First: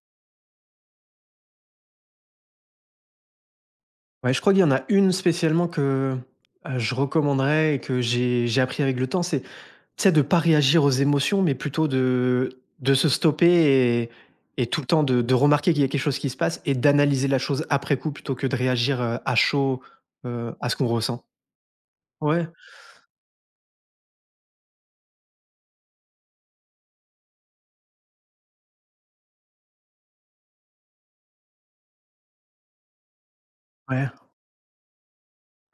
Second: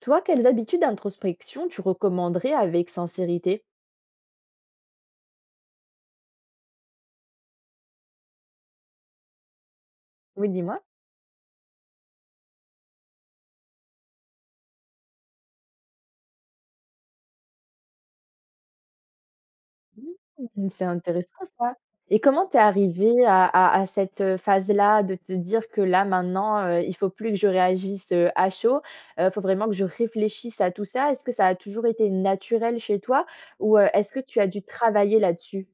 Toi, quelles habitudes d'introspection tu recommanderais avec sincérité? Ouais, je crois qu'il y en a une spécialement que, je recommanderais et que j'ai appris avec le temps, c'est, tu sais, de ne pas Oui, dis-moi. réagir aux émotions, mais plutôt de se stopper et et tout le temps de remarquer qu'il y a quelque chose qui se passe et d'analyser la chose après coup plutôt que de réagir, à chaud, Mmh, à ce c'est qu'on ressent. intéressant ça. Et comment Ouais, t'es es arrivée à cette, phase-là de te dire que là maintenant, il faut plus que je réagisse, à chaud, il faut vraiment que je réfléchisse à tout ça? Est-ce que ça a toujours été naturel chez toi ou, ouais. est-ce que tu as dû travailler là-dessus?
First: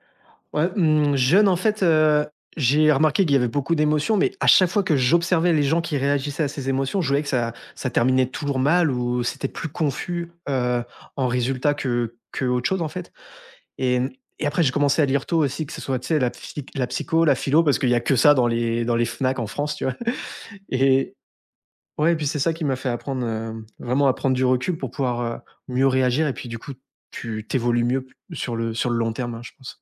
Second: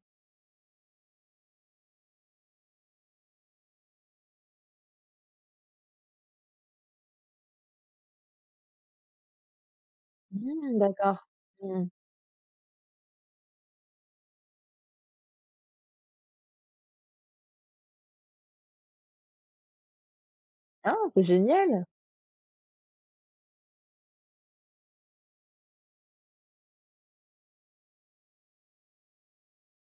Ouais, mmh, jeune, en fait, j'ai remarqué qu'il y avait beaucoup d'émotions, mais à chaque fois que j'observais les gens qui réagissaient à ces émotions, je voyais que ça terminait toujours mal ou c'était plus confus, Mmh, d'accord. en résultat Mmh. que autre chose, en fait et mmh et après j'ai commencé à lire tôt aussi, que ce soit, tu sais, la phy la psycho, la philo, parce qu'il y a que ça dans les Fnac en France, tu vois? Ah, Et c'est génial! ouais, et puis c'est ça qui m'a fait apprendre, vraiment à prendre du recul pour pouvoir, mieux réagir et puis du coup, tu t'évolues mieux sur le long terme, hein, je pense.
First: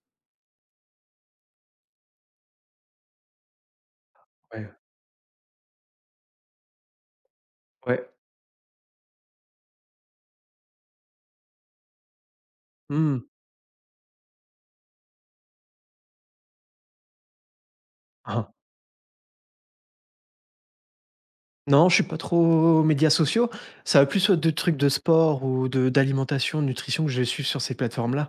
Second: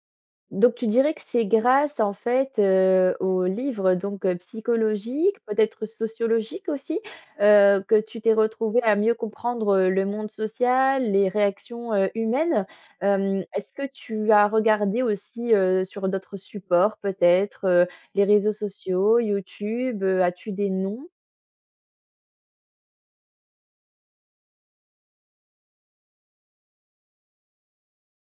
Donc tu dirais que c'est grâce en fait, aux livres donc Ouais, psychologiques, peut-être sociologiques aussi, que ouais. tu t'es retrouvé à mieux comprendre, le monde social, les réactions, humaines. Mmh. Hem, est-ce que tu as regardé aussi, sur d'autres supports peut-être, les réseaux sociaux, YouTube, as-tu des noms? Non, je suis pas trop médias sociaux. Ça va plus être de trucs de sport ou de d'alimentation, de nutrition que je vais suivre sur ces plateformes-là.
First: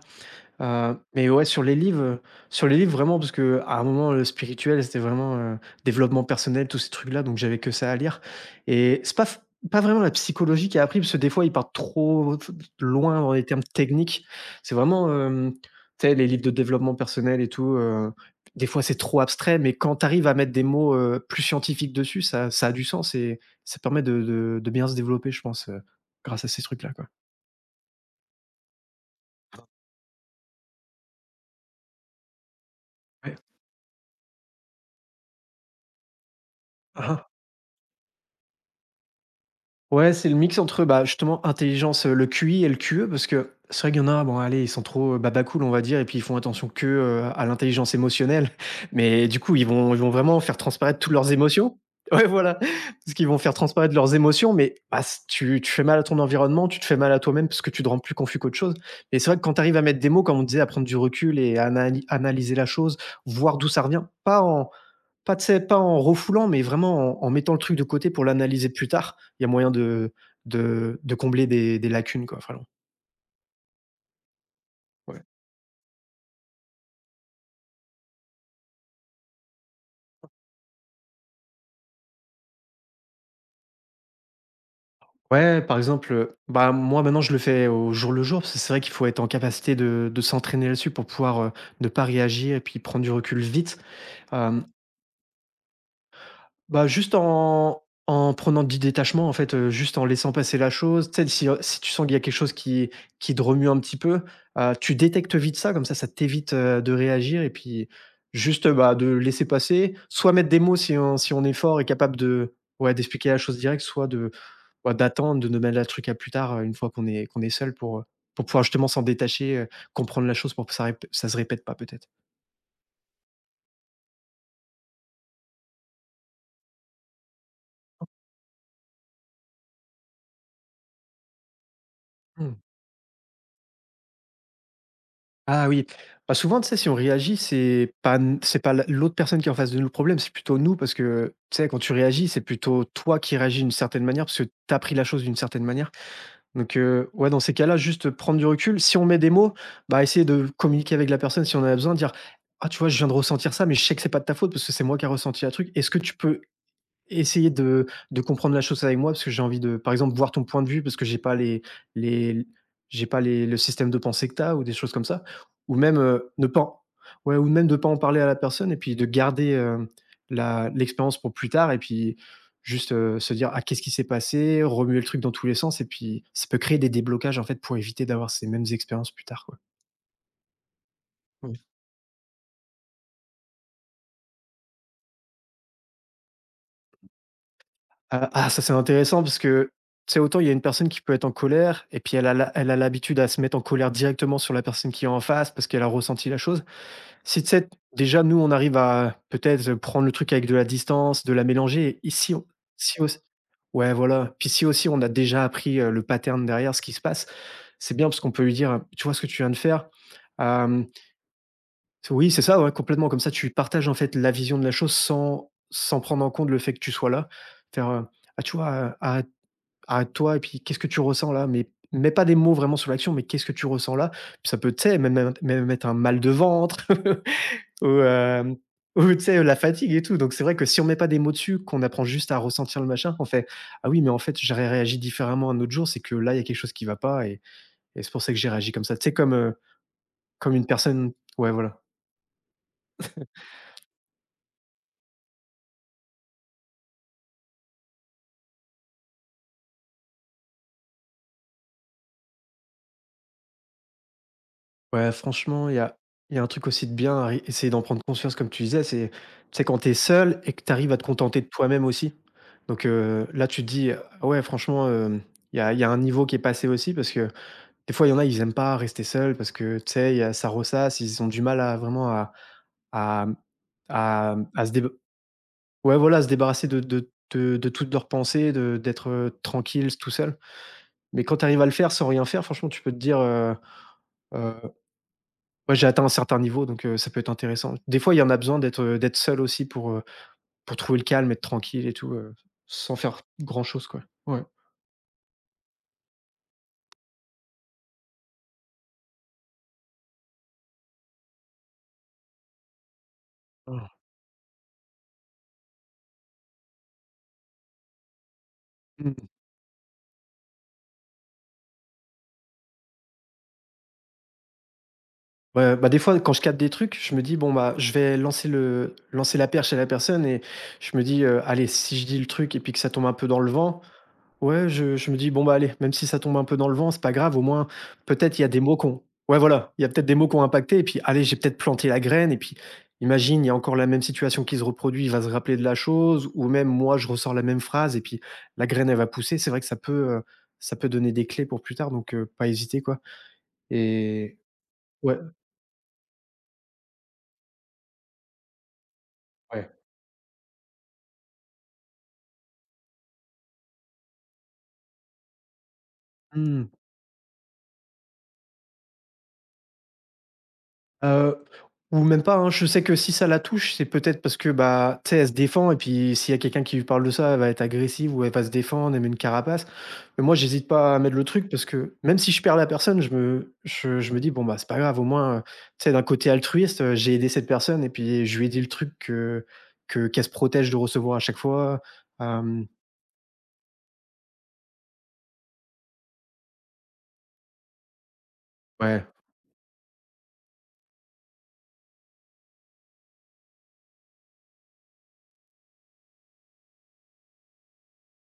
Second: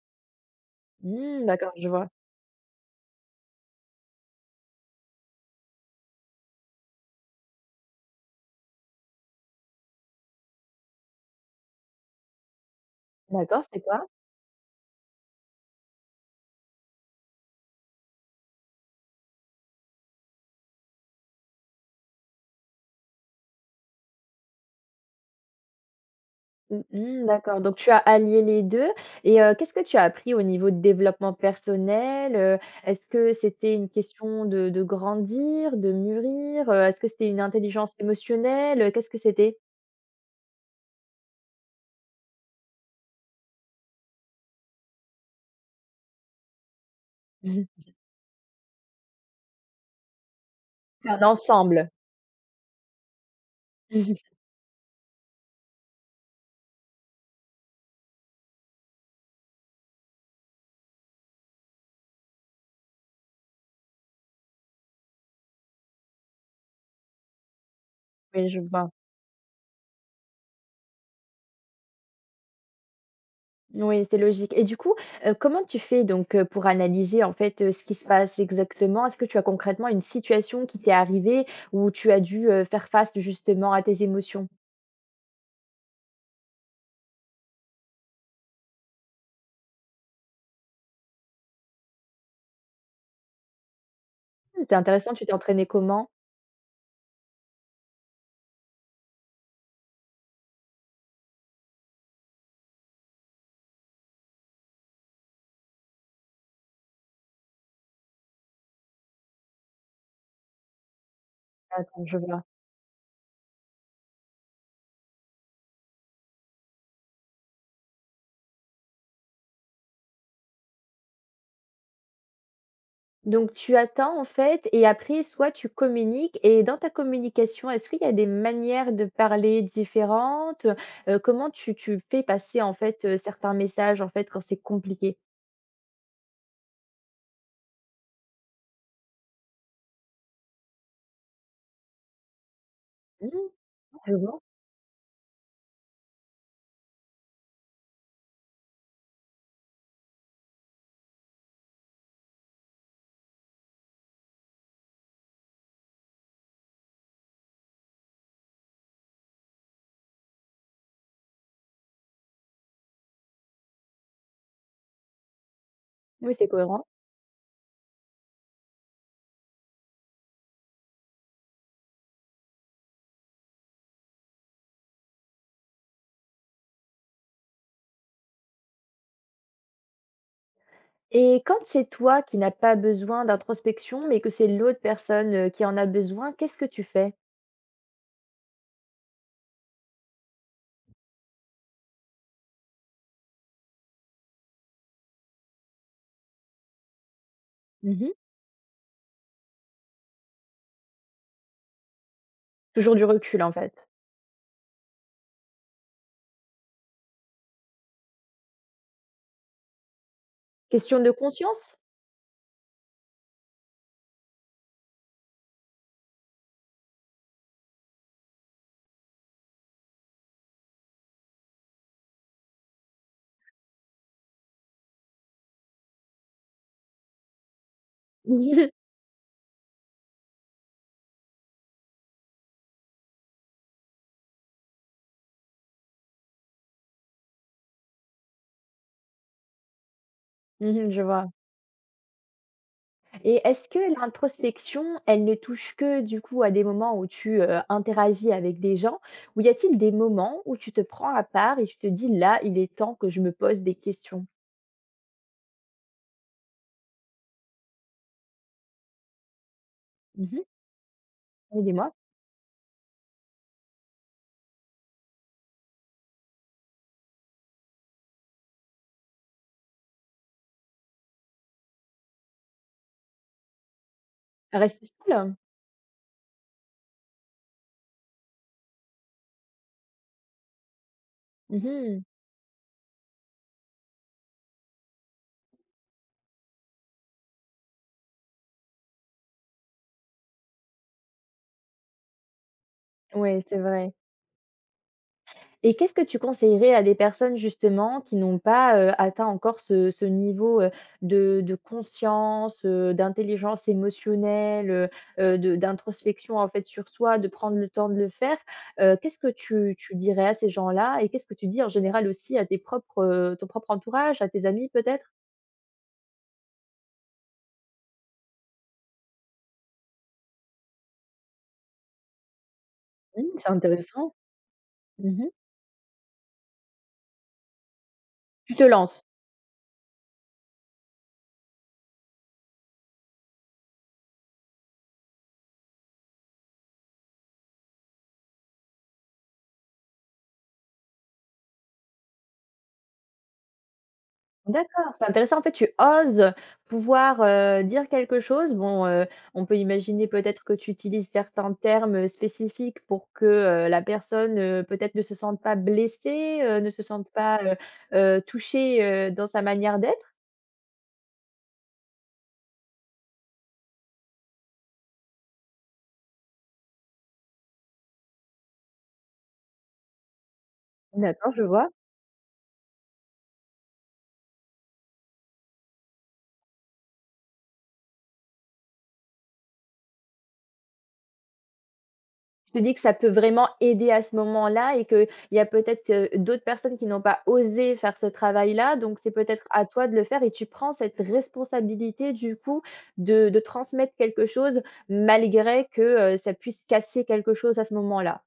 Mais Mmh, ouais, d'accord, je vois. Sur les livres vraiment parce que à un moment, le spirituel, c'était vraiment, développement personnel, tous ces trucs-là, donc j'avais que ça à lire et c'est pas f pas vraiment la psychologie qui a appris parce que des fois, ils partent trop f loin dans les D'accord, termes c'est quoi? techniques. C'est vraiment, tu sais, les livres de développement personnel et tout, des fois, c'est trop abstrait, mais quand tu arrives à mettre des mots, plus scientifiques dessus, ça a du sens et ça permet de bien se développer, je pense, grâce à ces Mmh trucs-là, quoi. mh, d'accord, donc tu as allié les 2. Et qu'est-ce que tu as appris au niveau de développement personnel? Est-ce que Ouais. c'était une question de grandir, de mûrir? Est-ce que Mmh. c'était une intelligence émotionnelle? Qu'est-ce que c'était? Ouais, c'est le mix entre, bah, justement, intelligence, le QI et le QE parce que c'est vrai qu'il y en a, bon, allez, ils sont trop, babacool, on va dire et puis ils font attention que, à l'intelligence émotionnelle. Mais du coup, ils vont vraiment faire transparaître C'est toutes un leurs émotions. ensemble. Ouais, voilà, parce qu'ils vont faire transparaître leurs émotions, mais bah, s tu fais mal à ton environnement, tu te fais mal à toi-même parce que tu te rends plus confus qu'autre chose. Et c'est vrai que quand tu arrives à mettre des mots, comme on disait, à prendre du recul et à anali analyser la chose, voir d'où ça revient, pas tu sais, pas en refoulant, mais vraiment en en mettant le truc de côté pour Oui, je l'analyser plus vois. tard. Il y a moyen de combler des lacunes, quoi, vraiment, Oui, c'est logique et du coup, ouais. Comment tu fais donc, pour analyser, en fait, ce qui se passe exactement? Est-ce que tu as concrètement une situation qui t'est arrivée où tu as dû, faire face justement à tes émotions? Ouais, par exemple, bah, moi, maintenant, je le fais au jour le jour, parce que c'est vrai qu'il faut être en capacité de s'entraîner là-dessus pour pouvoir, ne pas réagir et puis prendre du recul vite. Mmh, Hem c'est intéressant, tu t'es entraînée comment? Bah, juste en en prenant du détachement, en fait, juste en laissant passer la chose. Tu sais, si, si tu sens qu'il y a quelque chose qui te remue un petit peu, tu détectes vite ça, comme ça t'évite, de réagir et puis juste, bah, de laisser passer. Soit mettre des mots si on si on est fort et Attends, capable je vois. de ouais, d'expliquer la chose directe soit de, bah, d'attendre, de ne mettre le truc à plus tard, une fois qu'on est seul pour pouvoir justement s'en détacher, comprendre la chose pour que ça se répète pas peut-être. Donc tu attends en fait et après soit tu communiques et dans ta communication, est-ce qu'il y a des manières de parler différentes? Comment tu fais Mmh. passer en fait, certains messages en fait quand c'est compliqué? Ah oui, bah, souvent, tu sais, si on réagit, c'est pas la l'autre personne qui est en face de nous le problème, c'est plutôt nous parce que, tu sais, quand tu réagis, c'est plutôt toi qui Mmh, réagis d'une certaine je manière parce vois. que tu as pris la chose d'une certaine manière. Donc ouais, dans ces cas-là, juste prendre du recul. Si on met des mots, bah, essayer de communiquer avec la personne si on en a besoin, dire: «Ah, tu vois, je viens de ressentir ça, mais je sais que c'est pas de ta faute parce que c'est moi qui a ressenti un truc. Est-ce que tu peux Essayer de comprendre la chose avec moi parce que j'ai envie de, par exemple, voir ton point de vue parce que j'ai pas les les j'ai pas les le système de pensée que tu as ou des choses comme ça. Ou même, Oui, ne c'est pas en cohérent ouais, ou même de pas en parler à la personne et puis de garder, la l'expérience pour plus tard et puis juste, se dire: «Ah, qu'est-ce qui s'est passé?» Remuer le truc dans tous les sens et puis ça peut créer des déblocages, en fait, pour éviter d'avoir ces mêmes expériences plus tard, quoi. et quand c'est toi qui n'as pas besoin d'introspection, mais que c'est l'autre personne, qui en a besoin, qu'est-ce que tu fais? Ah ça c'est intéressant parce que, c'est autant il y a une personne qui peut être en colère et puis elle a l'habitude à se mettre en colère directement sur la personne qui est en face parce qu'elle a ressenti la chose. Si, tu sais, Mmh. déjà nous on arrive à peut-être, prendre le truc avec de la distance, de la mélanger et si on Toujours si du auss recul en fait. ouais voilà, puis si aussi on a déjà appris, le pattern derrière ce qui se passe, c'est bien parce qu'on peut lui dire, «Tu vois ce que tu viens de faire? Hem, Question de conscience? oui c'est ça, ouais complètement», comme ça tu partages en fait la vision de la chose sans prendre en compte le fait que tu sois là. Faire, «Ah tu vois, Arrête-toi et puis qu'est-ce que tu ressens là? Mais mets pas des mots vraiment sur l'action, mais qu'est-ce que tu ressens là? Puis ça peut, tu sais, même être un mal de ventre ou, ou tu sais, la fatigue et tout. Donc c'est vrai que si on met pas des mots dessus, qu'on apprend juste à ressentir le machin, on fait: «Ah oui, mais en fait, j'aurais réagi différemment un autre jour, c'est que là, il y a quelque chose qui va pas et et c'est pour ça que j'ai réagi comme ça». Tu sais, comme, comme une Mmh, je personne vois. ouais, voilà. Et est-ce que l'introspection, elle ne touche que du coup à des moments où tu, interagis avec des gens? Ou y a-t-il des moments où tu te prends à part et tu te dis: «Là, il est temps que je me pose des questions»? Ouais, franchement, il y a un truc aussi de bien à ré essayer d'en prendre conscience comme tu disais, c'est quand tu es seul Mmh. et que tu arrives à te contenter de Oui, toi-même dis-moi. aussi. Donc, là tu te dis: «Ah ouais franchement, hem, il y a un niveau qui est passé aussi» parce que des fois il y en a, ils aiment pas rester seuls parce que, tu sais, il y a ça ressasse, ils ont du mal à vraiment à mmh, à se Reste déba seul? ouais voilà, à se débarrasser de toutes leurs pensées, de d'être, tranquille tout seul. Mais quand tu arrives Mmh à le faire mh. sans rien faire, franchement tu peux te dire, Ouais, j'ai atteint un certain niveau, donc ça peut être intéressant. Des fois, il y en a besoin d'être, d'être seul aussi pour trouver le calme, être tranquille et tout, sans faire Ouais, c'est grand chose, vrai. quoi. Ouais. Et qu'est-ce que tu conseillerais à des personnes justement qui n'ont pas, atteint encore ce niveau, de conscience, d'intelligence émotionnelle, de d'introspection en fait sur soi, de prendre le temps de le faire? Qu'est-ce Mmh. que tu dirais à ces gens-là? Et qu'est-ce que tu dis en général aussi à tes propres, ton propre entourage, à tes amis peut-être? Ouais, bah, des fois, quand je capte des trucs, je me dis: «Bon, bah, je vais lancer la perche à la personne» et je me dis: allez, si je dis le truc et puis que ça tombe un peu Mmh, dans c'est le vent, intéressant. ouais, je me Mmh. dis: "Bon, bah, allez, même si ça tombe un peu dans le vent, c'est pas grave, au moins, peut-être il y a Tu des te mots qu'on" lances. ouais, voilà, il y a peut-être des mots qui ont impacté et puis, allez, j'ai peut-être planté la graine et puis, imagine, il y a encore la même situation qui se reproduit, il va se rappeler de la chose ou même moi, je ressors la même phrase et puis la graine, elle va pousser». C'est vrai que heu, ça peut donner des clés pour plus tard donc pas hésiter, quoi et D'accord, c'est ouais, intéressant. En fait, tu oses pouvoir, dire quelque chose. Bon, on peut Ouais. imaginer peut-être que tu utilises certains termes, spécifiques pour que, la personne, peut-être ne se sente pas blessée, ne Mmh. se sente pas, touchée, dans sa manière d'être. Heu, ou même pas, hein. Je sais que si ça la touche, c'est peut-être parce que, bah, tu sais, elle se défend et puis s'il y a quelqu'un qui lui parle de ça, elle va être agressive ou elle va se défendre, elle met une carapace. Mais moi, j'hésite pas à mettre le D'accord, je truc parce vois. que même si je perds la personne, je me dis: «Bon, bah, c'est pas grave, au moins,» tu sais, d'un côté altruiste, j'ai aidé cette personne et puis je lui ai dit le truc que qu'elle se protège de recevoir à chaque fois. Tu te Hem, dis que ça peut vraiment aider à ce moment-là et qu'il y a peut-être, d'autres personnes qui n'ont pas osé faire ce travail-là, donc ouais. c'est peut-être à toi de le faire et tu prends cette responsabilité du coup de transmettre quelque chose malgré que, ça puisse casser quelque chose à ce moment-là.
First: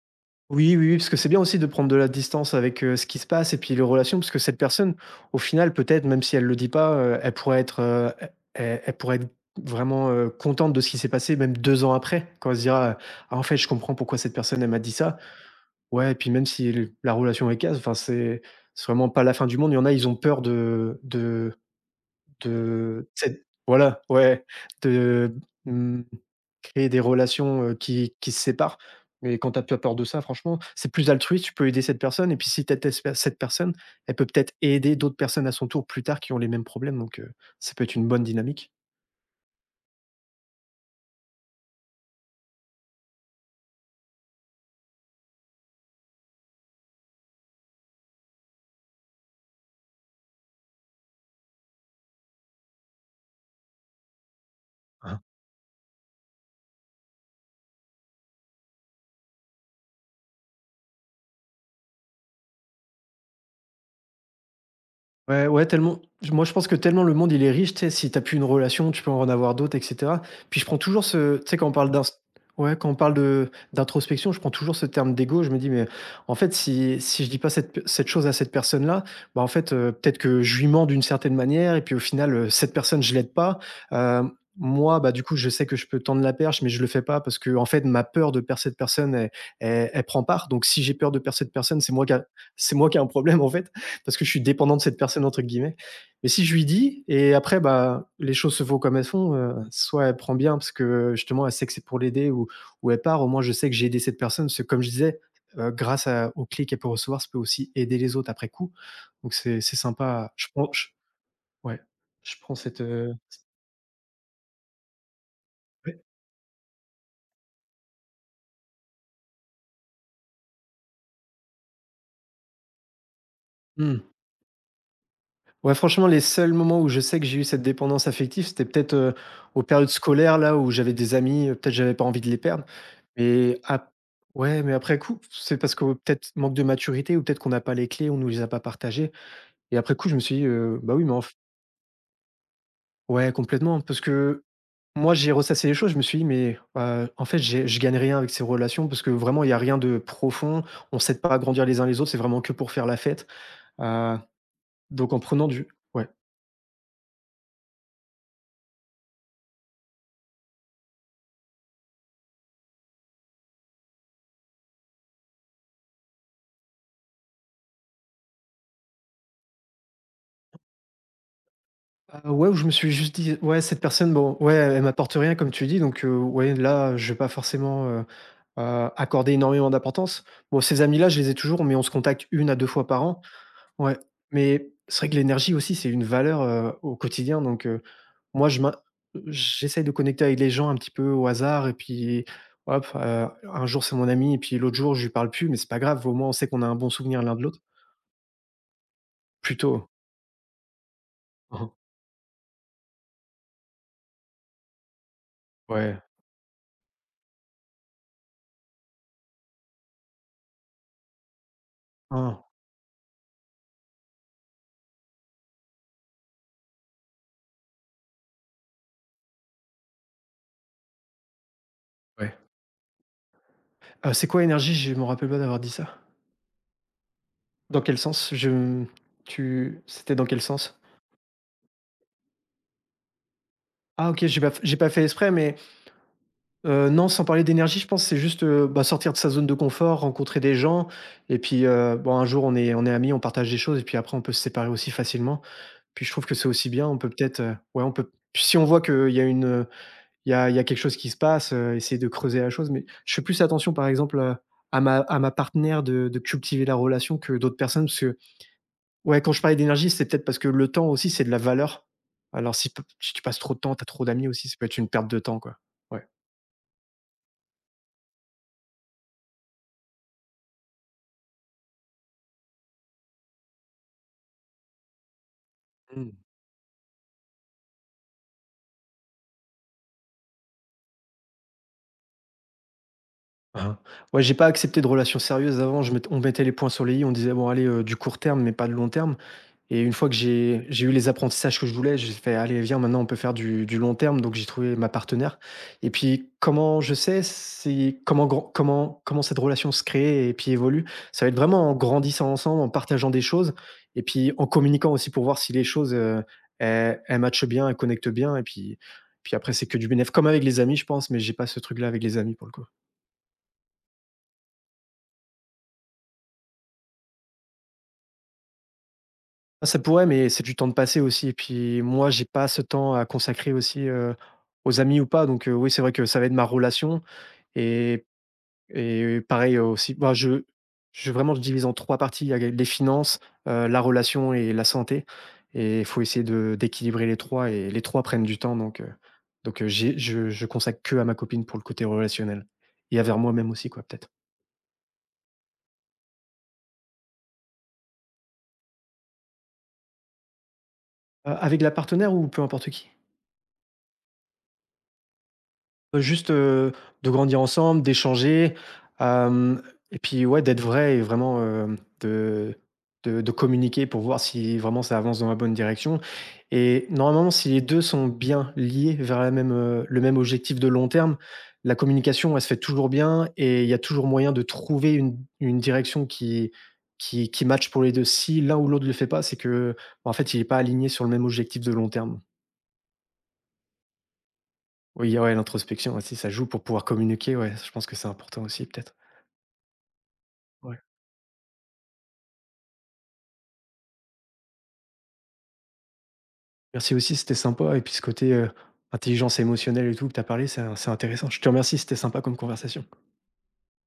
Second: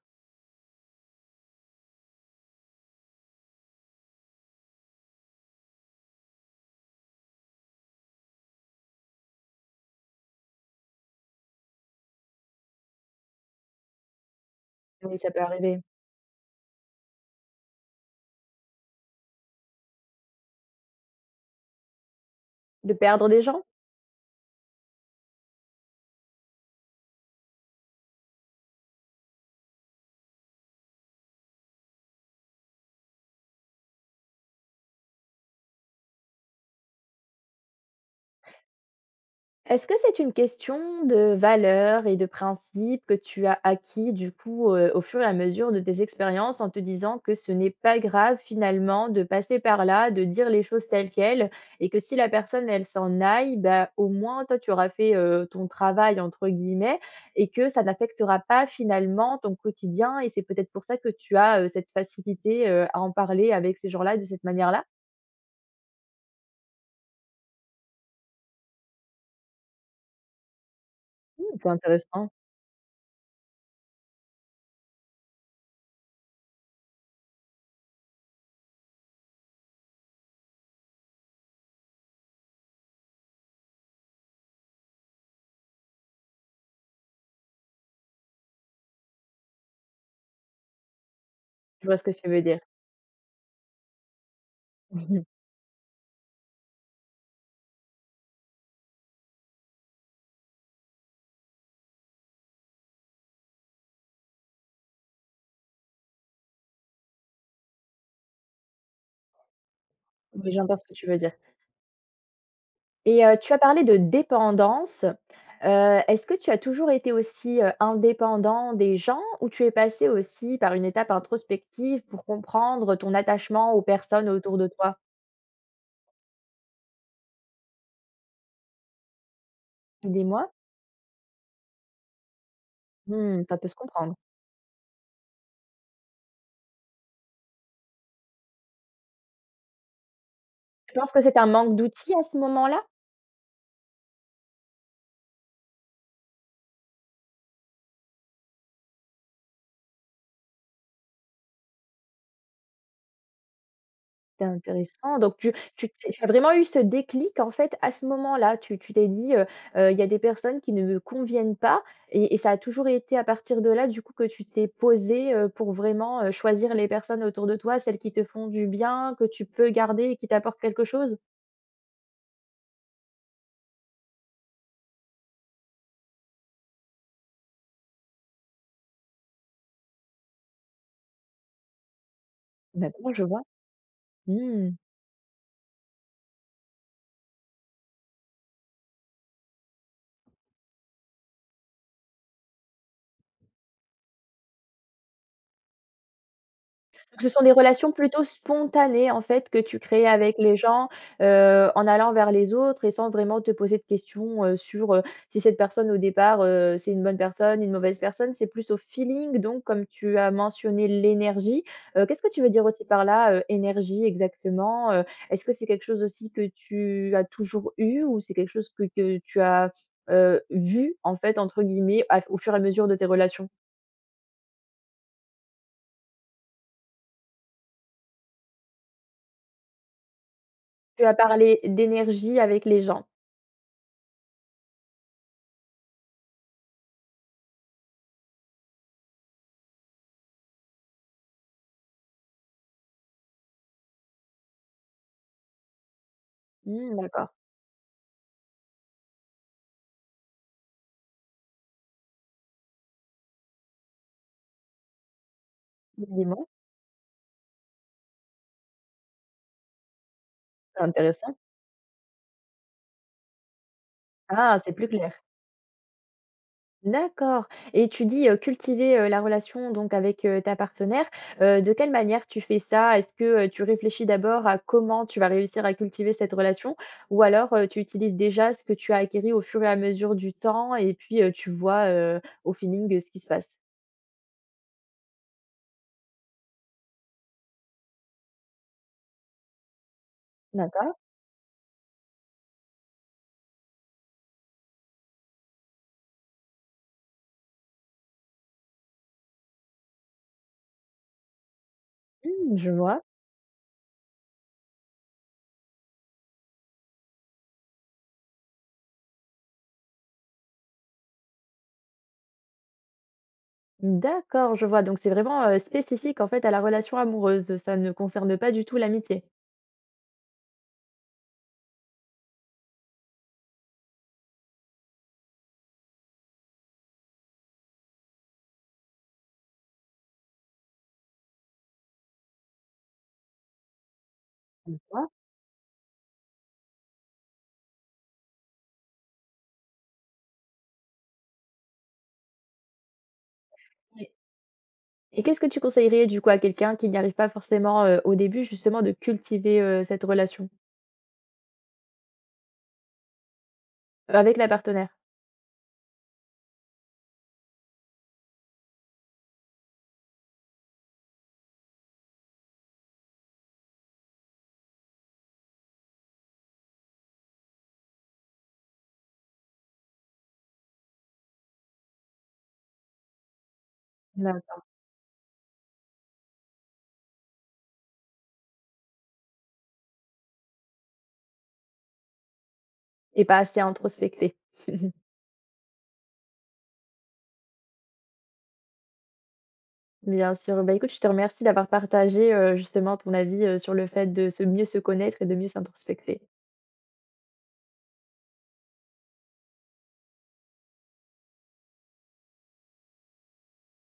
Oui, oui, oui, parce que c'est bien aussi de prendre de la distance avec, ce qui se passe et puis les relations, parce que cette personne, au final, peut-être, même si elle ne le dit pas, elle pourrait être, e elle elle pourrait être vraiment, contente de ce qui s'est passé, même 2 ans après, quand elle se dira, «Ah, en fait, je comprends pourquoi cette personne, elle m'a dit Oui, ça». ça peut arriver. Ouais et puis même si le la relation est casse, enfin, c'est vraiment pas la fin du monde. Il y en a, ils ont peur De de perdre des tu gens? voilà, ouais, de, mmh créer des relations, qui se séparent. Mais quand tu as pas peur de ça, franchement, c'est plus altruiste, tu peux aider cette personne et puis si tu aides cette personne, elle peut peut-être aider d'autres personnes à son tour plus tard qui ont les mêmes problèmes donc ça peut être une bonne dynamique. Est-ce que c'est une question de valeurs et de principes que tu as acquis du coup, au fur et à mesure de tes expériences en te disant que ce n'est pas grave finalement de passer par là, de dire les choses telles quelles et que si la personne elle s'en aille, bah, au moins toi tu auras fait, «ton travail» entre guillemets et que ça n'affectera pas finalement ton quotidien et c'est peut-être pour ça que tu as, cette facilité, à en parler avec ces gens-là de cette manière-là? Ouais, ouais, tellement j moi, je pense que tellement le monde, il est riche, tu sais, si t'as as plus une relation, tu peux en avoir d'autres et cetera. Puis je prends toujours ce tu sais, Mmh, c'est quand on parle d'ins intéressant. ouais, quand on parle de d'introspection, je prends toujours ce terme d'ego. Je me dis: «Mais en fait, si je dis pas cette chose à cette personne-là, bah, en fait, peut-être que je lui mens d'une certaine manière et puis au final, cette personne, je l'aide pas». Hem, moi, bah, du coup, je sais que je peux tendre la perche, mais je le fais pas parce que en fait, ma peur de perdre cette personne, elle prend part. Donc si j'ai peur de perdre cette personne, Je vois ce que tu veux dire. c'est moi qui a un problème, en fait parce que je suis dépendant de cette Mmh. personne entre guillemets. Mais si je lui dis et après bah les choses se font comme elles sont, soit elle prend bien parce que justement elle sait que c'est pour l'aider ou elle part, au moins je sais que j'ai aidé cette personne parce que comme je disais, grâce à aux clés qu'elle peut recevoir, ça peut aussi aider les autres après coup. Donc c'est sympa, je Oui, prends j'entends ce je que tu veux dire. ouais, je prends cette, Et tu as parlé de dépendance. Ouais. Est-ce que tu as toujours été aussi, indépendant des gens ou tu es passé aussi par une étape introspective pour comprendre ton attachement aux Mmh. personnes autour de toi? Ouais, franchement, les seuls moments où je sais que j'ai eu cette dépendance affective, c'était peut-être, aux périodes scolaires Dis-moi. là où j'avais des amis, peut-être j'avais pas envie de les perdre. Mmh, ça Mais peut se ap comprendre. ouais, mais après coup, c'est parce que peut-être manque de maturité ou peut-être qu'on n'a pas les clés, on nous les a pas partagées et après coup, je me suis dit, «Bah, Je oui, pense mais que en f» c'est un manque d'outils à ce moment-là? ouais, complètement, parce que moi, j'ai ressassé les choses, je me suis dit: «Mais, en fait, j'ai je gagne rien avec ces relations parce que vraiment, il y a rien de profond, on s'aide pas à grandir les uns les autres, c'est vraiment que pour faire la fête», heu, C'est donc intéressant. en Donc prenant tu du tu ouais. t'es tu as vraiment eu ce déclic, en fait, à ce moment-là. Tu t'es dit, «Il y a des personnes qui ne me conviennent pas» et ça a toujours été à partir de là, du coup, que tu t'es posé pour vraiment, choisir les personnes autour de toi, celles qui te font du bien, que tu peux garder et qui t'apportent quelque chose? Ah ouais, où je me suis juste dit: «Ouais, cette personne, bon, ouais, elle m'apporte rien», comme tu dis, donc ouais, là, je vais pas forcément, accorder énormément d'importance. Bon, ces amis-là, je les ai toujours, mais on se contacte une à 2 fois par D'accord, je an. vois. Ouais, mais Mmh. c'est vrai que l'énergie aussi, c'est une valeur, au quotidien, donc moi, je m'in j'essaye de connecter avec les gens un petit peu au hasard et puis hop, un jour, c'est mon ami et puis l'autre jour, je lui parle plus, mais c'est pas grave, au moins, on sait qu'on a un bon souvenir Ce l'un de sont des l'autre. relations plutôt spontanées, en fait, que tu Plutôt. crées avec les gens, Mmh. en allant vers les autres et sans vraiment te poser de questions, sur, si cette personne au Ouais. départ, c'est une bonne personne, une mauvaise personne. C'est plus au feeling donc comme tu as mentionné l'énergie, qu'est-ce que Hein, tu veux dire aussi par là, énergie exactement? Est-ce que c'est quelque chose aussi que tu as toujours eu ou c'est quelque chose que tu as, «vu» en fait, entre guillemets, à ouais. au fur et à mesure de tes relations? C'est quoi énergie? Je me rappelle pas d'avoir dit ça. Dans quel sens? Je tu c'était dans quel sens? Tu as parlé d'énergie avec les gens. Ah OK, j'ai pas fait exprès, mais non, sans parler d'énergie, je pense, que c'est juste, bah, sortir de sa zone de confort, rencontrer des gens et puis, bon, un jour, on est amis, on partage des choses et puis après, on peut se séparer aussi facilement. Puis je trouve que c'est aussi bien, Mmh, on peut d'accord. peut-être, ouais, on peut puis si on voit qu'il y a une, il y a quelque chose qui se passe, essayer de creuser la chose, mais je fais plus attention, par exemple, à ma partenaire de Dis-moi, cultiver la relation que d'autres personnes, parce que ouais, quand je parlais d'énergie, c'est peut-être parce que le c'est temps aussi, c'est de intéressant. la valeur. Alors si tu passes trop de temps, tu as trop d'amis aussi, ça Ah, peut c'est être plus une perte clair. de temps, quoi. Ouais. D'accord et tu dis, cultiver, la relation donc avec, ta partenaire, de quelle manière tu fais ça? Est-ce que, tu réfléchis d'abord à comment tu vas réussir à cultiver Mmh. cette relation? Ou alors, tu utilises déjà ce que tu as acquis au fur et à mesure du temps et puis, tu vois, au feeling, ce qui se passe? Hein hein. Ouais, j'ai pas accepté de relations sérieuses avant, je mett on mettait les points sur les i, on disait: «Bon allez, du court terme, mais pas de long terme». Et une fois que j'ai eu D'accord. les apprentissages que je voulais, j'ai fait: «Allez, viens, maintenant, on peut faire du long terme», donc j'ai trouvé ma partenaire. Et puis, comment je sais, c'est comment grand comment comment cette relation se crée et puis évolue, ça va être vraiment en grandissant Mmh, ensemble, je en vois. partageant des choses et puis en communiquant aussi pour voir si les choses, elles matchent bien, elles connectent bien et puis après c'est que du bénéf. Comme avec les amis, je pense, mais j'ai pas ce truc-là avec les amis, pour le coup. D'accord, je vois donc c'est vraiment, spécifique en fait à la relation amoureuse, ça ne concerne pas du tout l'amitié? Ah, ça pourrait, mais c'est du temps de passer aussi et puis moi, j'ai pas ce temps à consacrer aussi, aux amis ou pas donc oui, c'est vrai que ça va être ma relation et pareil aussi, bah, je vraiment, je divise en 3 parties. Il y a les finances, la relation et la santé D'accord. et il faut essayer de d'équilibrer les 3. Et les 3 prennent du temps donc, j'ai je consacre que à ma copine pour le côté relationnel et à vers moi-même aussi quoi, peut-être. Et qu'est-ce que tu conseillerais du coup à quelqu'un qui n'y arrive pas forcément, au début justement de cultiver, cette relation? Avec la partenaire ou peu importe qui? Avec la partenaire Juste, de grandir ensemble, d'échanger, hem et puis ouais, d'être vrai et vraiment, de communiquer pour voir si vraiment ça avance dans la bonne direction et normalement, si les 2 sont bien liés vers la même, le même objectif de long terme, la communication, elle se fait toujours bien et il y a toujours moyen de d'accord. trouver une direction qui match pour les 2. Si l'un ou l'autre ne le fait pas, c'est que, bah, en fait, il est pas aligné sur le même objectif de long terme. Et pas assez introspectée. Oui, ouais, l'introspection aussi, ça joue pour pouvoir communiquer, ouais, je pense que c'est important aussi peut-être. Bien sûr. Bah, Ouais. écoute, je te remercie d'avoir partagé, justement ton avis, sur le fait de se mieux se connaître et de mieux s'introspecter. Merci aussi, c'était sympa et puis ce côté, intelligence émotionnelle et tout que tu as parlé, c'est intéressant. Je te remercie, c'était sympa comme conversation.